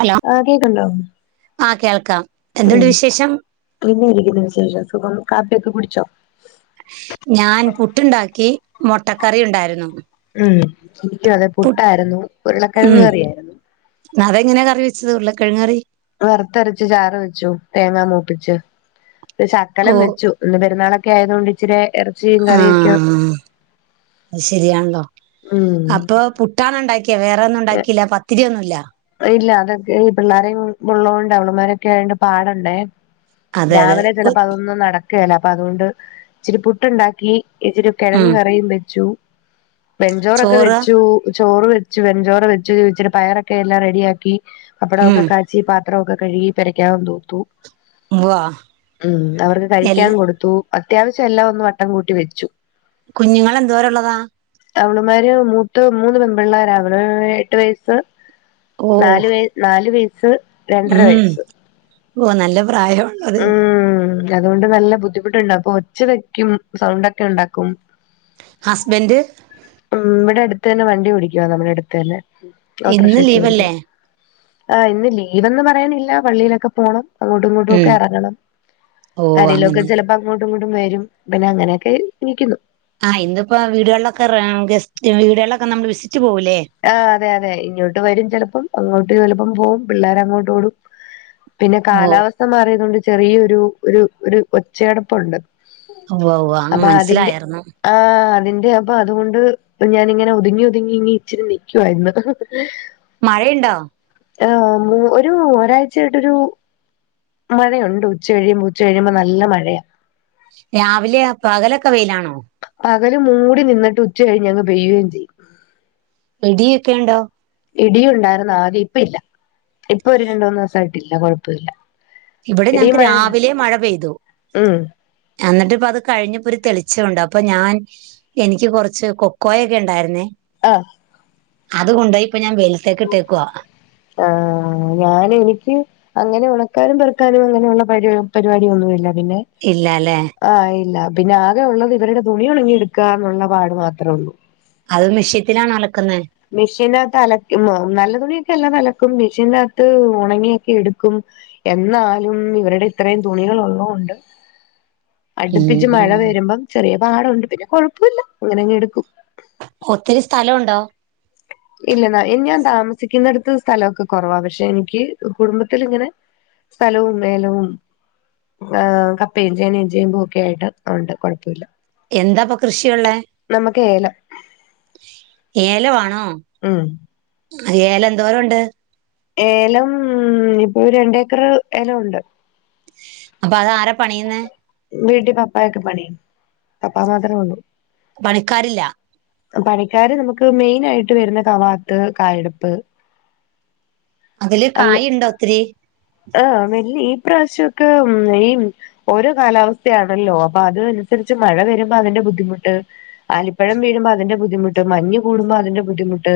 Hello ആഹ് കേക്ക്ണ്ടോ? ആ കേൾക്കാം എന്തുണ്ട് ഉം വിശേഷം എന്നാ ഇരിക്കുന്നു വിശേഷം? സുഖം. കാപ്പ്യൊക്കെ കുടിച്ചോ? ഞാൻ പുട്ട്ണ്ടാക്കി മൊട്ടക്കറിയുണ്ടായിരുന്നു. ഉം ഇൻക്കു അതെ പുട്ടായിരുന്നു. ഉരുളക്കെഴങ്ങ് കറിയായിരുന്നു. അതെങ്ങനെ കറി വെച്ചത് ഉരുളകിഴങ്ങറി? വർത്തരച്ച് ചാറ് വെച്ചു തേങ്ങാ മൂപ്പിച്ച് ഓ ഒരുശക്കലം വെച്ചു. ഇന്ന് പെര്ന്നാളൊക്ക്യായതോണ്ട് ഇച്ചിരേ എറ ഉം അത് ശെരിയാണല്ലോ ഉം അപ്പൊ പു ട്ടാണോ ണ്ടാക്ക്യേ വേറൊന്നുണ്ടാക്കില്ല പത്തിരിയൊന്നുല്ല. ഇല്ല അതൊക്കെ ഈ പിള്ളാരേം മ്പുള്ളോണ്ടാണ് അവളമാരൊക്കായോണ്ട് പാടല്ലേ. അതെ അതെ രാവിലെ കു ചെലപ്പോ അതൊന്നും നട ക്കേല അപ്പൊ അതോണ്ട് ഇച്ചിരി പുട്ട്ണ്ടാക്കി ഇച്ചിരി കെഴങ്ങ് ഉം കറിയും വെച്ചു. വെഞ്ചോറൊക്കെ ചോറ് വെച്ചു ചോറ് വെച്ചു വെഞ്ചോറ് വെച്ചു ഇച്ചിരെ പയറൊക്കെ എല്ലാം റെഡിയാക്കി പപ്പട ഒക്കെ ഉം കാച്ചി പാത്രമൊക്കെ കഴുകി പേരയ്ക്കകം തൂത്തു. വാ ഉം അവർക്ക് കഴിക്കാൻ എല്ലാ കൊടുത്തു. അത്യാവശ്യം എല്ലാം ഒന്ന് വട്ടം കൂട്ടി വെച്ചു. കുഞ്ഞുങ്ങളെ ന്തോരള്ളതാ? അവള്മ്മാര് മൂത്ത് മൂന്ന് പെമ്പിള്ളേരാക്ണ് എട്ട് വയസ്സ്. ഓ നാല് വയ നാല് വയസ്സ്. രണ്ടര ഉം വയസ്സ് ഓഹ് നല്ല പ്രായോണ്. ഉം അതോണ്ട് നല്ല ബുദ്ധിമുട്ട്ണ്ട് അപ്പൊ ച്ചവെക്കും സൗണ്ടൊക്കെണ്ടാക്കും. ഹസ്ബൻഡ് ഉം ഇവട ട്ത്തെന്നെ വണ്ടി ഓടിക്കുവാ നമ്മടെ അട്ത്തെന്നെ ഓട്ടർഷ ഇന്ന് ക്ക്യോടിക്കും. ലീവല്ലേ ആഹ് ഇന്ന് ലീവെന്ന് പറയാനില്ല പള്ളിയിലൊക്കെ പോണം അങ്ങോട്ടുങ്ങോ ഉം ക്കെറങ്ങണം ഓ ആരെലൊക്കെ അങ്ങനെ ചെലപ്പോ അങ്ങോട്ടു ഇങ്ങോട്ടും വെരും പിന്നെ അങ്ങനെയൊക്കെ ഇരിക്കുന്നു. ആഹ് ഇന്ന്പ്പോ വീടുകളിലൊക്കെ റാ ഗസ്റ്റ് വീടുകളിലൊക്കെ നമ്മള് വിസിറ്റ് പോകൂല്ലേ. ആഹ് അതെ യതെ ഇങ്ങോട്ട് വരും ചെലപ്പം അങ്ങോട്ട് ചെലപ്പം പോവും പിള്ളേര ങ്ങോട്ടോടും പിന്നെ ഓ കാലാവസ്ഥ മാറിയതോണ്ട് ചെറിയൊരു ഒരു ഒരു ഒച്ചയടപ്പുണ്ട്. ഉവ്വാ ഉവ്വാ ഉം അപ്പൊ അതിന്റെ മൻസ്സിലായാര്ന്ന്. ആഹ് അതിന്റെ അപ്പൊ അത്കൊണ്ട് ഞാനിങ്ങനെ ഒതുങ്ങി ഒതുങ്ങി ങ്ങി ഇച്ചിരി നിക്കുവായിര്ന്ന്. മഴയ്ണ്ടോ ആഹ് ഒരു ഒരാഴ്ചായിട്ടൊരു മഴയുണ്ട് ഉച്ച കഴിയുമ്പൊ ഉച്ച കഴിയുമ്പൊ നല്ല മഴയാ രാവിലെ പകലൊക്കെ വെയിലാണോ പകല് മൂടി നിന്നിട്ട് ഉച്ച കഴിഞ്ഞങ്ങ് പെയ്യും ചെയ്യും ഇടിയൊക്കെ ഇണ്ടോ ഇടിയുണ്ടായിര്ന്നു ആദ്യം ഇപ്പ ഇല്ല ഇപ്പൊ ഒരു രണ്ട് മൂന്ന് ദിവസായിട്ടില്ല കൊഴപ്പല്ല ഇവിടെ ഞങ്ങക്ക് രാവിലെ മഴ പെയ്തു ഉം എന്നിട്ട് ഇപ്പ അത് കഴിഞ്ഞപ്പൊ ഒരു തെളിച്ച ഉണ്ട് അപ്പൊ ഞാൻ എനിക്ക് കൊറച്ച് കൊക്കോയൊക്കെ ഉണ്ടായിരുന്നേ ആഹ് അതുകൊണ്ടോയി ഇപ്പ ഞാൻ വെയിലത്തേക്ക് ഇട്ടേക്കുവാ ആഹ് ആ ഞാന് എനിക്ക് അങ്ങനെ ഉണക്കാനും പെറുക്കാനും അങ്ങനെയുള്ള പ പരിപാടിയൊന്നുമില്ല പിന്നെ ഇല്ല ല്ലേ ആഹ് ഇല്ല പിന്നെ ആകെ ഉള്ളത് ഇവരുടെ തുണി ഉണങ്ങിയെടുക്കന്നുള്ള പാട് മാത്രേ ഒള്ളൂ അത് മിഷ്യത്തിലാണോ അലക്കുന്നേ മിഷീനകത്ത് അലക്കും നല്ല തുണിയൊക്കെ എല്ലാം അലക്കും മെഷീനകത്ത് ഒണങ്ങിയൊക്കെ എടുക്കും എന്നാലും ഇവരുടെ ഇത്രയും തുണികൾ ഉള്ളോണ്ട് ഉം അടുപ്പിച്ച് മഴ ഉം വരുമ്പം ചെറിയ പാടം ഉണ്ട് പിന്നെ കൊഴൊപ്പ ഇല്ല അങ്ങനെ ഇങ്ങട്ക്കും ഒത്തിരി സ്ഥലോണ്ടോ ഇല്ലെന്നാ ഞാൻ താമസിക്കുന്നേട്ത്ത് സ്ഥലം ഒക്കെ കൊറവാ പക്ഷേ എനിക്ക് കുടുംബത്തിൽ ഇങ്ങനെ സ്ഥലവും മേലവും ഏഹ് കപ്പയും ചേനയും ചേമ്പും ഒക്കെ ആയിട്ട് ഉണ്ട് കൊഴപ്പൊ ഇല്ല എന്താപ്പൊ കൃഷിയുള്ളെ നമുക്ക് ഏലം ഏലം വാണോ ഉം ഏലം എന്തോരം ഉണ്ട് ഏലം ഇപ്പൊ രണ്ടേക്കറ ഏലം ഉണ്ട് അപ്പൊ അത് ആരാ പണിയ്ന്നേ വീട്ടിൽ പപ്പയൊക്കെ പണിയും പപ്പാ മാത്രേ ഒള്ളൂ പണിക്കാരില്ല പണിക്കാര് നമുക്ക് മെയിനായിട്ട് വരുന്ന കവാത്ത് കായെടുപ്പ് അതില് അങ്ങ കായണ്ടോ ഒത്തിരി ആഹ് മെല്ലേ ഇപ്രാവശ്യം ഒക്കെ ഉം ഈ ഓരോ കാലാവസ്ഥയാണല്ലോ അപ്പോ അത് അനുസരിച്ച് മഴ വരുമ്പൊ അതിന്റെ ബുദ്ധിമുട്ട് ആലിപ്പഴം വീഴുമ്പോ അതിന്റെ ബുദ്ധിമുട്ട് മഞ്ഞ് കൂടുമ്പോ അതിന്റെ ബുദ്ധിമുട്ട്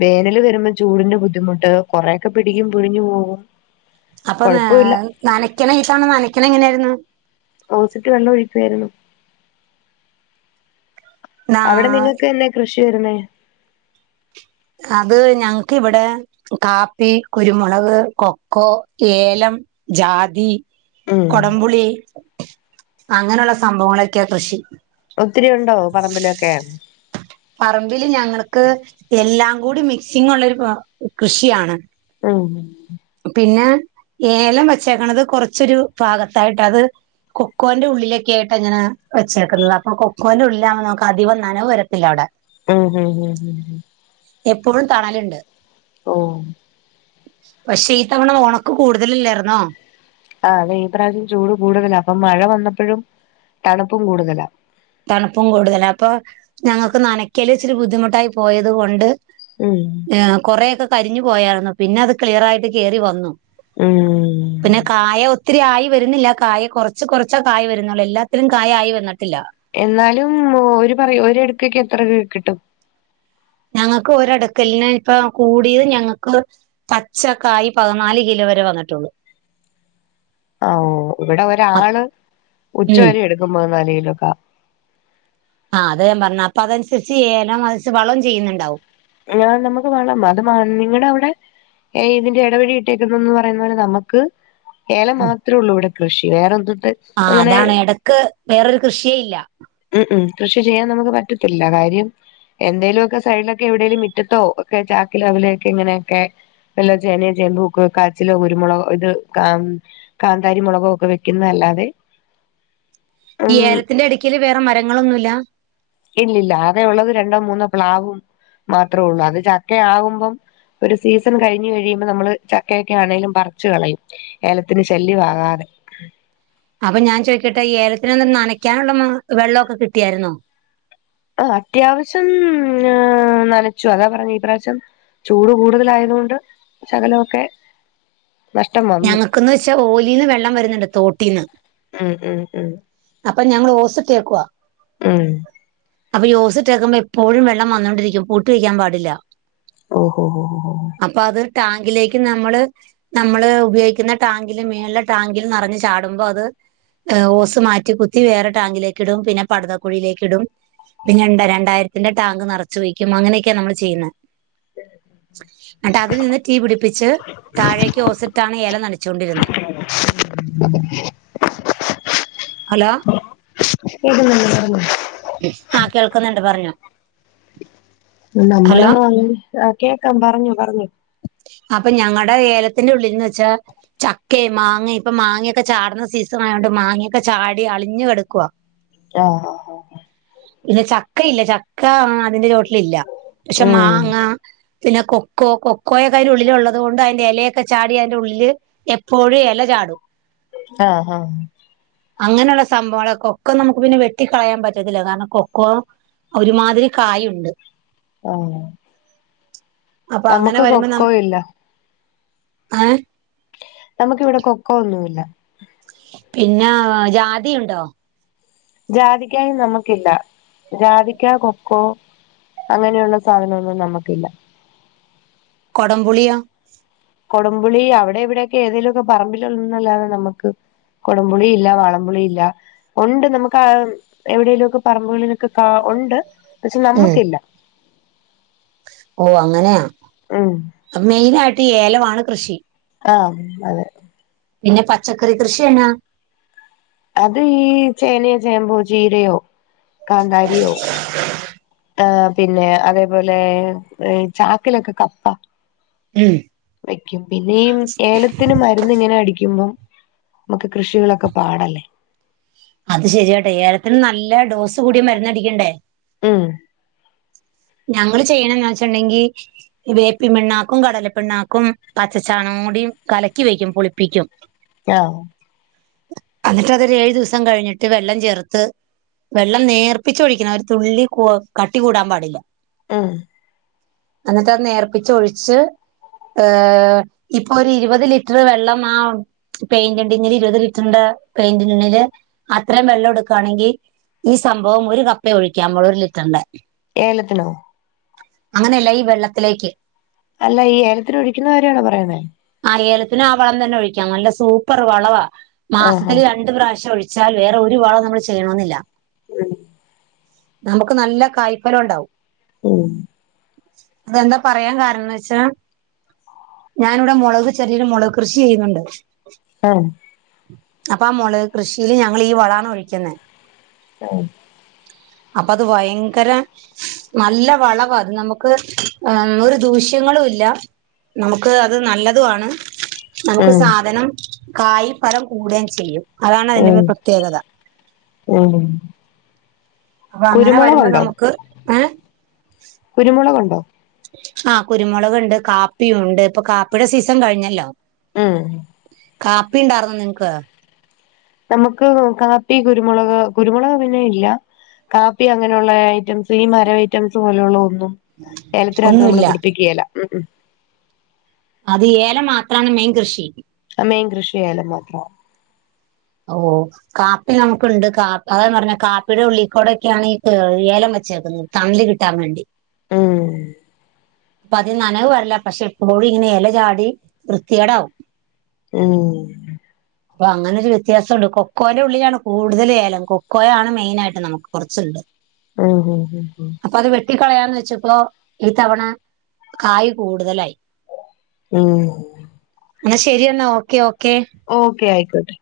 വേനല് വരുമ്പൊ ചൂടിന്റെ ബുദ്ധിമുട്ട് കൊറേക്കെ പിടിക്കും പിഴിഞ്ഞു പോകും അപ്പോ ന കൊഴപ്പമില്ല നനയ്ക്ക്നേസം നനക്കല് എങ്ങനെ ആയിരുന്നു ഓസിറ്റ് വെള്ളം ഒഴിക്കായിരുന്നു നാ അവിടെ നിങ്ങൾക്ക് എന്നേ കൃഷി വരുന്നേ അത് ഞങ് ക്ക് ഇവിടെ കാപ്പി, കുരുമുളക്, കൊക്കോ, ഏലം ജാതി ഉം കൊടംപുളി അങ്ങനെ ഉള്ള സംഭവങ്ങളൊക്കെ കൃഷി ഒത്തിരി ഉണ്ടോ പറമ്പിലൊക്കെ പറമ്പില് ഞങ്ങൾക്ക് എല്ലാം കൂടി മിക്സിംങ് ഉള്ളൊരു ആഹ് കൃഷി ആണ് ഉം പിന്നെ ഏലം വെച്ചേക്കണത് കൊറച്ചൊരു ഭാഗത്തായിട്ടാ അത് കൊക്കോന്റെ ഉള്ളിലൊക്കെ ആയിട്ട് അങ്ങനെ വെച്ചേക്കുന്നത് അപ്പോ കൊക്കോന്റെ ഉള്ളിലാവുമ്പോ നമ്മുക്ക് അധികം നനവ് വരുത്തില്ല അവിടെ ഉം ഉം ഉം ഉം എപ്പോഴും തണലുണ്ട് ഓ പക്ഷേ ഈ തവണ ഒണക്ക് കൂടുതലില്ലായിരുന്നോ ആഹ് അതെ ഈ പ്രാവശ്യം ചൂട് കൂടുതലാ അപ്പം മഴ വന്നപ്പഴും തണുപ്പും കൂടുതലാ തണുപ്പും കൂടുതലാ അപ്പോ ഞങ്ങൾക്ക് നനക്കല് ഇച്ചിരി ബുദ്ധിമുട്ടായി പോയത് കൊണ്ട് ഉം ആഹ് കുറെയൊക്കെ കരിഞ്ഞു പോയായിരുന്നു പിന്നെ അത് ക്ലിയറായിട്ട് കേറി വന്നു ഉം പിന്നെ കായ ഒത്തിരി ആയി വരുന്നില്ല കായ കൊറച്ച് കൊറച്ചാ കായ് വരുന്നൊള്ളൂ എല്ലാത്തിലും കായ് ആയി വന്നിട്ടില്ല എന്നാലും ഒരു പറയും ഒരു അടുക്കക്ക് എത്ര [unintelligible] കിട്ടും ഞങ്ങൾക്ക് ഒരടുക്കലിന് ഇപ്പ കൂടിയത് ഞങ്ങൾക്ക് പച്ചക്കായ് പതിനാല് കിലോ വരെ വന്നിട്ടൊള്ളൂ ആഹ് ഒ ഇവിടെ ഒരാള് ഉം ഉച്ചവരെ എട്ക്കും പതിനാല് കിലൊക്കാ ആഹ് അതാ ഞാൻ പറഞ്ഞേ അപ്പ അതനുസരിച്ച് ഏലം [unintelligible] വളം ചെയ്യുന്നുണ്ടാവും ഞാൻ നമ്മുക്ക് വേണം അത് നിങ്ങള അവ്ടെ ഏഹ് ഇതിന്റെ ഇടവഴി ഇട്ടേക്കുന്നുന്ന് പറയുന്ന പോലെ നമ്മുക്ക് ഏലം മാത്രേ ഉള്ളൂ ഇവിടെ കൃഷി വേറെ എന്തൂട്ട് ആഹ് അതാണ് ഇടക്ക് വേറൊരു കൃഷിയേ ഇല്ല [unintelligible] കൃഷി ചെയ്യാൻ നമ്മുക്ക് പറ്റത്തില്ല കാര്യം എന്തേലുക്കെ സൈഡിലൊക്കെ എവിടെലും മുറ്റത്തോ ഒക്കെ ചാക്കി [unintelligible] ഇങ്ങനെയൊക്കെ വല്ല ചേനയും ചേമ്പൂക്ക് കാച്ചിലോ കുരുമുളക് ഇത് കാ കാന്താരി മുളകോ ഒക്കെ വെക്കുന്ന അല്ലാതെ ഈ ഏലത്തിന്റെ ഇടക്കൽ വേറെ മരങ്ങളൊന്നും ഇല്ല ഇല്ലില്ല ആകെ ഉള്ളത് രണ്ടോ മൂന്നോ പ്ലാവും മാത്രമേ ഉള്ളൂ അത് ചക്ക ആകുമ്പം ഒരു സീസൺ കഴിഞ്ഞ് കഴിയുമ്പോൾ നമ്മള് ചക്കയൊക്കെ ആണേലും പറച്ച് കളയും ഏലത്തിന് ചല്ലി [unintelligible] അപ്പൊ ഞാൻ ചോദിക്കട്ടെ ഈ ഏലത്തിനന്നരം നനക്കാനുള്ള വെള്ളൊക്കെ കിട്ടിയായിരുന്നോ ആഹ് അത്യാവശ്യം ആഹ് നനച്ചു അതാ പറഞ്ഞെ ഈ പ്രാവശ്യം ചൂട് കൂടുതലായതുകൊണ്ട് ശകലമൊക്കെ നഷ്ടം വന്നു ഞങ്ങൾക്കെന്ന് വെച്ചാ ഓലിന്ന് വെള്ളം വരുന്നുണ്ട് തോട്ടീന്ന് ഉം ഉം ഉം അപ്പൊ ഞങ്ങള് ഓസ് ഇട്ടേക്കുവാ ഉം അപ്പൊ ഈ ഓസിട്ടേക്കുമ്പം എപ്പോഴും വെള്ളം വന്നോണ്ടിരിക്കും [unintelligible] വെക്കാൻ പാടില്ല ഓഹോ ഓ ഓ അപ്പം അത് ടാങ്കിലേക്ക് നമ്മള് നമ്മള് ഉപയോഗിക്കുന്ന ടാങ്കിലും മേളിലെ ടാങ്കിലും നറഞ്ഞ് ചാടുമ്പോൾ അത് ഓസ് മാറ്റി കുത്തി വേറെ ടാങ്കിലേക്ക് ഇടും പിന്നെ പടതക്കുഴിയിലേക്ക് ഇടും പിന്നെ രണ്ട രണ്ടായിരത്തിന്റെ ടാങ്ക് നറച്ചു വയ്ക്കും അങ്ങനെയൊക്കെയ നമ്മൾ ചെയ്യുന്നെ എന്നിട്ട് അതിൽ നിന്ന് [unintelligible] പിടിപ്പിച്ച് താഴേക്ക് ഓസ് ഇല നനച്ചുകൊണ്ടിരുന്നു. ഹലോ ഇതു മെല്ലെ പറഞ്ഞു. ആഹ് കേൾക്കുന്നുണ്ട് പറഞ്ഞോ? നമ്മള് ഹലോ വാങ്ങി, കേക്കാം പറഞ്ഞോ പറഞ്ഞോ. അപ്പൊ ഞങ്ങളുടെ ഏലത്തിന്റെ ഉള്ളിൽ നിന്ന് വെച്ചാൽ. ചക്കയും മാങ്ങയും ഇപ്പൊ മാങ്ങയൊക്കെ ചാടുന്ന സീസൺ ആയതോണ്ട് മാങ്ങയൊക്കെ ചാടി അളിഞ്ഞു കെടുക്കുവാ. ആഹ് ആഹ് ഇത് ചക്കയില്ലേ ചക്ക അതിന്റെ ചുവട്ടിൽ ഇല്ല, പക്ഷെ ആഹ് ഉം മാങ്ങ. പിന്നെ കൊക്കോ കൊ കൊറെ കാര്യം ഉള്ളിലുള്ളത് കൊണ്ട് അതിന്റെ ഇലയൊക്കെ ചാടി അതിന്റെ ഉള്ളില് എപ്പോഴും ഇല ചാടും. ആഹ് ആഹ്. അങ്ങനെയുള്ള സംഭവങ്ങൾ കൊക്കോ നമുക്ക് പിന്നെ വെട്ടിക്കളയാൻ പറ്റത്തില്ല, കാരണം കൊക്കോ. ഒരുമാതിരി കായുണ്ട്. ആഹ് അപ്പൊ അങ്ങനെ നമുക്ക് വരുമ്പോൾ, കൊക്കോ ഇല്ല ആഹ്. നമുക്ക് ഇവിടെ കൊക്കോ ഒന്നുമില്ല. പിന്നെ ജാതിയുണ്ടോ? ജാതിക്കായും നമുക്കില്ല ജാതിക്ക കൊക്കോ. അങ്ങനെയുള്ള സാധനമൊന്നും നമുക്കില്ല. കൊടംപുളിയോ? കൊടപുളി അവിടെ ഇവിടെയൊക്കെ ഏതെങ്കിലും ഒക്കെ പറമ്പിലുള്ള എന്നു അല്ലാതെ നമുക്ക്. കൊടംപുളി ഇല്ല വാളം പുളി ഇല്ല. ഉണ്ട് നമുക്ക് ആഹ് എവിടേലും ഒക്കെ പറമ്പുകളിൽ ഒക്കെ കാ ഉണ്ട്. പക്ഷെ നമ്മുക്കില്ല. ഓഹ് അങ്ങനെയാ ഉം മെയിൻ ആയിട്ട് ഏലമാണ് കൃഷി. ആഹ് അതെ. പിന്നെ പച്ചക്കറി കൃഷി എന്നാ. അത് ഈ ചേനയോ ചേമ്പോ ചീരയോ കാന്താരിയോ. ആഹ് പിന്നെ അതേപോലെ ചാക്കിലൊക്കെ കപ്പ. ഉം വെയ്ക്കും പിന്നെ ഏലം. ത്തിന് മരുന്ന് ഇങ്ങനെ അടിക്കുമ്പോ നമുക്ക് കൃഷികളൊക്കെ പാടല്ലേ. അത് ശരിയാട്ടെ ഏലത്തിന് നല്ല ഡോസ് കൂടിയ മരുന്ന് അടിക്കണ്ടേ. ഉം ഞങ്ങള് ചെയ്യണയെന്ന് വെച്ചുണ്ടെങ്കിൽ. വേപ്പും പിണ്ണാക്കും കടല പിണ്ണാക്കും പച്ചച്ചാണകം കൂടി കലക്കി വെക്കും പുളിപ്പിക്കും. ആഹ് ആഹ് എന്നിട്ട് അതൊരു ഏഴു ദിവസം കഴിഞ്ഞിട്ട് വെള്ളം ചേർത്ത്. വെള്ളം നേർപ്പിച്ചൊഴിക്കണം ഒരു തുള്ളി കൂ കട്ടി കൂടാൻ പാടില്ല. ആഹ് എന്നിട്ട് അത് നേർപ്പിച്ച് ഒഴിച്ച്. ഏഹ് ഇപ്പൊ ഒരു ഇരുപത് ലിറ്റർ വെള്ളം ആഹ്. പെയിന്റ് ടിന്നില് ഇരുപത് ലിറ്ററിന്റെ പെയിന്റി ടിന്നില് അത്രയും വെള്ളം എടുക്കായാണെങ്കിൽ ഈ സംഭവം ഒരു കപ്പ ഒഴിക്കാൻ്പോൾ ഒരു ലിറ്ററിൻ്റെ ഏലത്തിനോ? അങ്ങനെയല്ല ഈ വെള്ളത്തിലേക്ക് അല്ല ഈ ഏലത്തിന് ഒഴിക്കുന്ന കാര്യണോ പറയണേ? ആ ഏലത്തിന് ആ വളം തന്നെ ഒഴിക്കാം നല്ല സൂപ്പർ വളവ ആഹാ മാസത്തില് രണ്ടു പ്രാവശ്യം ഒഴ വച്ചാൽ വേറെ ഒരു വളം നമ്മൾ ചെയ്യണമെന്നില്ല. ഉം നമുക്ക് നല്ല കായ്ഫലം ഉണ്ടാവും ഉം അതെന്താ പറയാൻ കാരണംന്ന് വെച്ചാ ഞാനിവിടെ മുളക് ചെറിയൊരു മുളക് കൃഷി ചെയ്യുന്നുണ്ട്. ആഹ അപ്പൊ ആ മെളക് കൃഷിയില് ഞങ്ങള് ഈ വളാണ് ഒഴിക്കുന്നത്. [unintelligible] അപ്പൊ അത് ഭയങ്കര നല്ല വളവാ അത് നമുക്ക് ഒരു ദൂഷ്യങ്ങളും ഇല്ല. നമുക്ക് അത് നല്ലതുവാണ് നമുക്ക് ഉം സാധനം കായ് ഫലം കൂടുകയും ചെയ്യും അതാണ് ഉം അതിന്റെ പ്രത്യേകത. ഉം അപ്പൊ അങ്ങനെ വരുമ്പോ കുരുമുളകുണ്ടോ നമുക്ക് ഏഹ് കുരുമുളകുണ്ടോ? ആഹ കുരുമുളകുണ്ട്. കാപ്പിയും ഉണ്ട്. ഇപ്പൊ കാപ്പിയുടെ സീസൺ കഴിഞ്ഞല്ലോ. ഉം കാപ്പി ഉണ്ടായിർന്ന നിങ്ങക്ക് നമുക്ക് കാപ്പി കുരുമുളക് കുരുമുളക് പിന്നെ ഇല്ല. കാപ്പി അങ്ങനെയുള്ള ഐറ്റംസ് ഈ മര ഐറ്റംസ് പോലെയുള്ള ഒന്നും. ഏലത്തിനകത്ത് നമ്മള് ഒന്നുമില്ല പിടിപ്പിക്കയേല ഉ ഉ അത് ഏലം മാത്രമാണ് മെയിൻ കൃഷി. മെയിൻ കൃഷി ആയാലു മാത്രം അൗ കാപ്പി നമുക്കുണ്ട് കാ അതാന്ന് പറഞ്ഞ കാപ്പിയുടെ ഉള്ളിൽക്കൂടെക്കെയാണ് ഈ ഏലം വച്ചേക്കുന്നത്. തണല് കിട്ടാൻ വേണ്ടി ഉം അപ്പ അതി നനവ് വരില്ല പക്ഷേ എപ്പോഴും ഇങ്ങനെ എല ചാടി വൃത്തികേട ആവും ഉം അപ്പ അങ്ങനൊരു വെ വ്യത്യാസമുണ്ട് കൊക്കോന്റെ ഉള്ളിലാണ് കൂടുതൽ ഏലം കൊക്കോയാണ് മെയിന ആയിട്ട് നമുക്ക് കുറച്ചുണ്ട്. ഉം ഉ ഉ അപ്പൊ അത് വെട്ടിക്കളയാന്ന് വെച്ചപ്പളോ ഈ തവണ കായ് കൂടുതലായി. ഉം എന്നാ ശരിയെന്നാ ഓക്കേ ഓക്കേ ഓക്കെ ആയിക്കോട്ടെ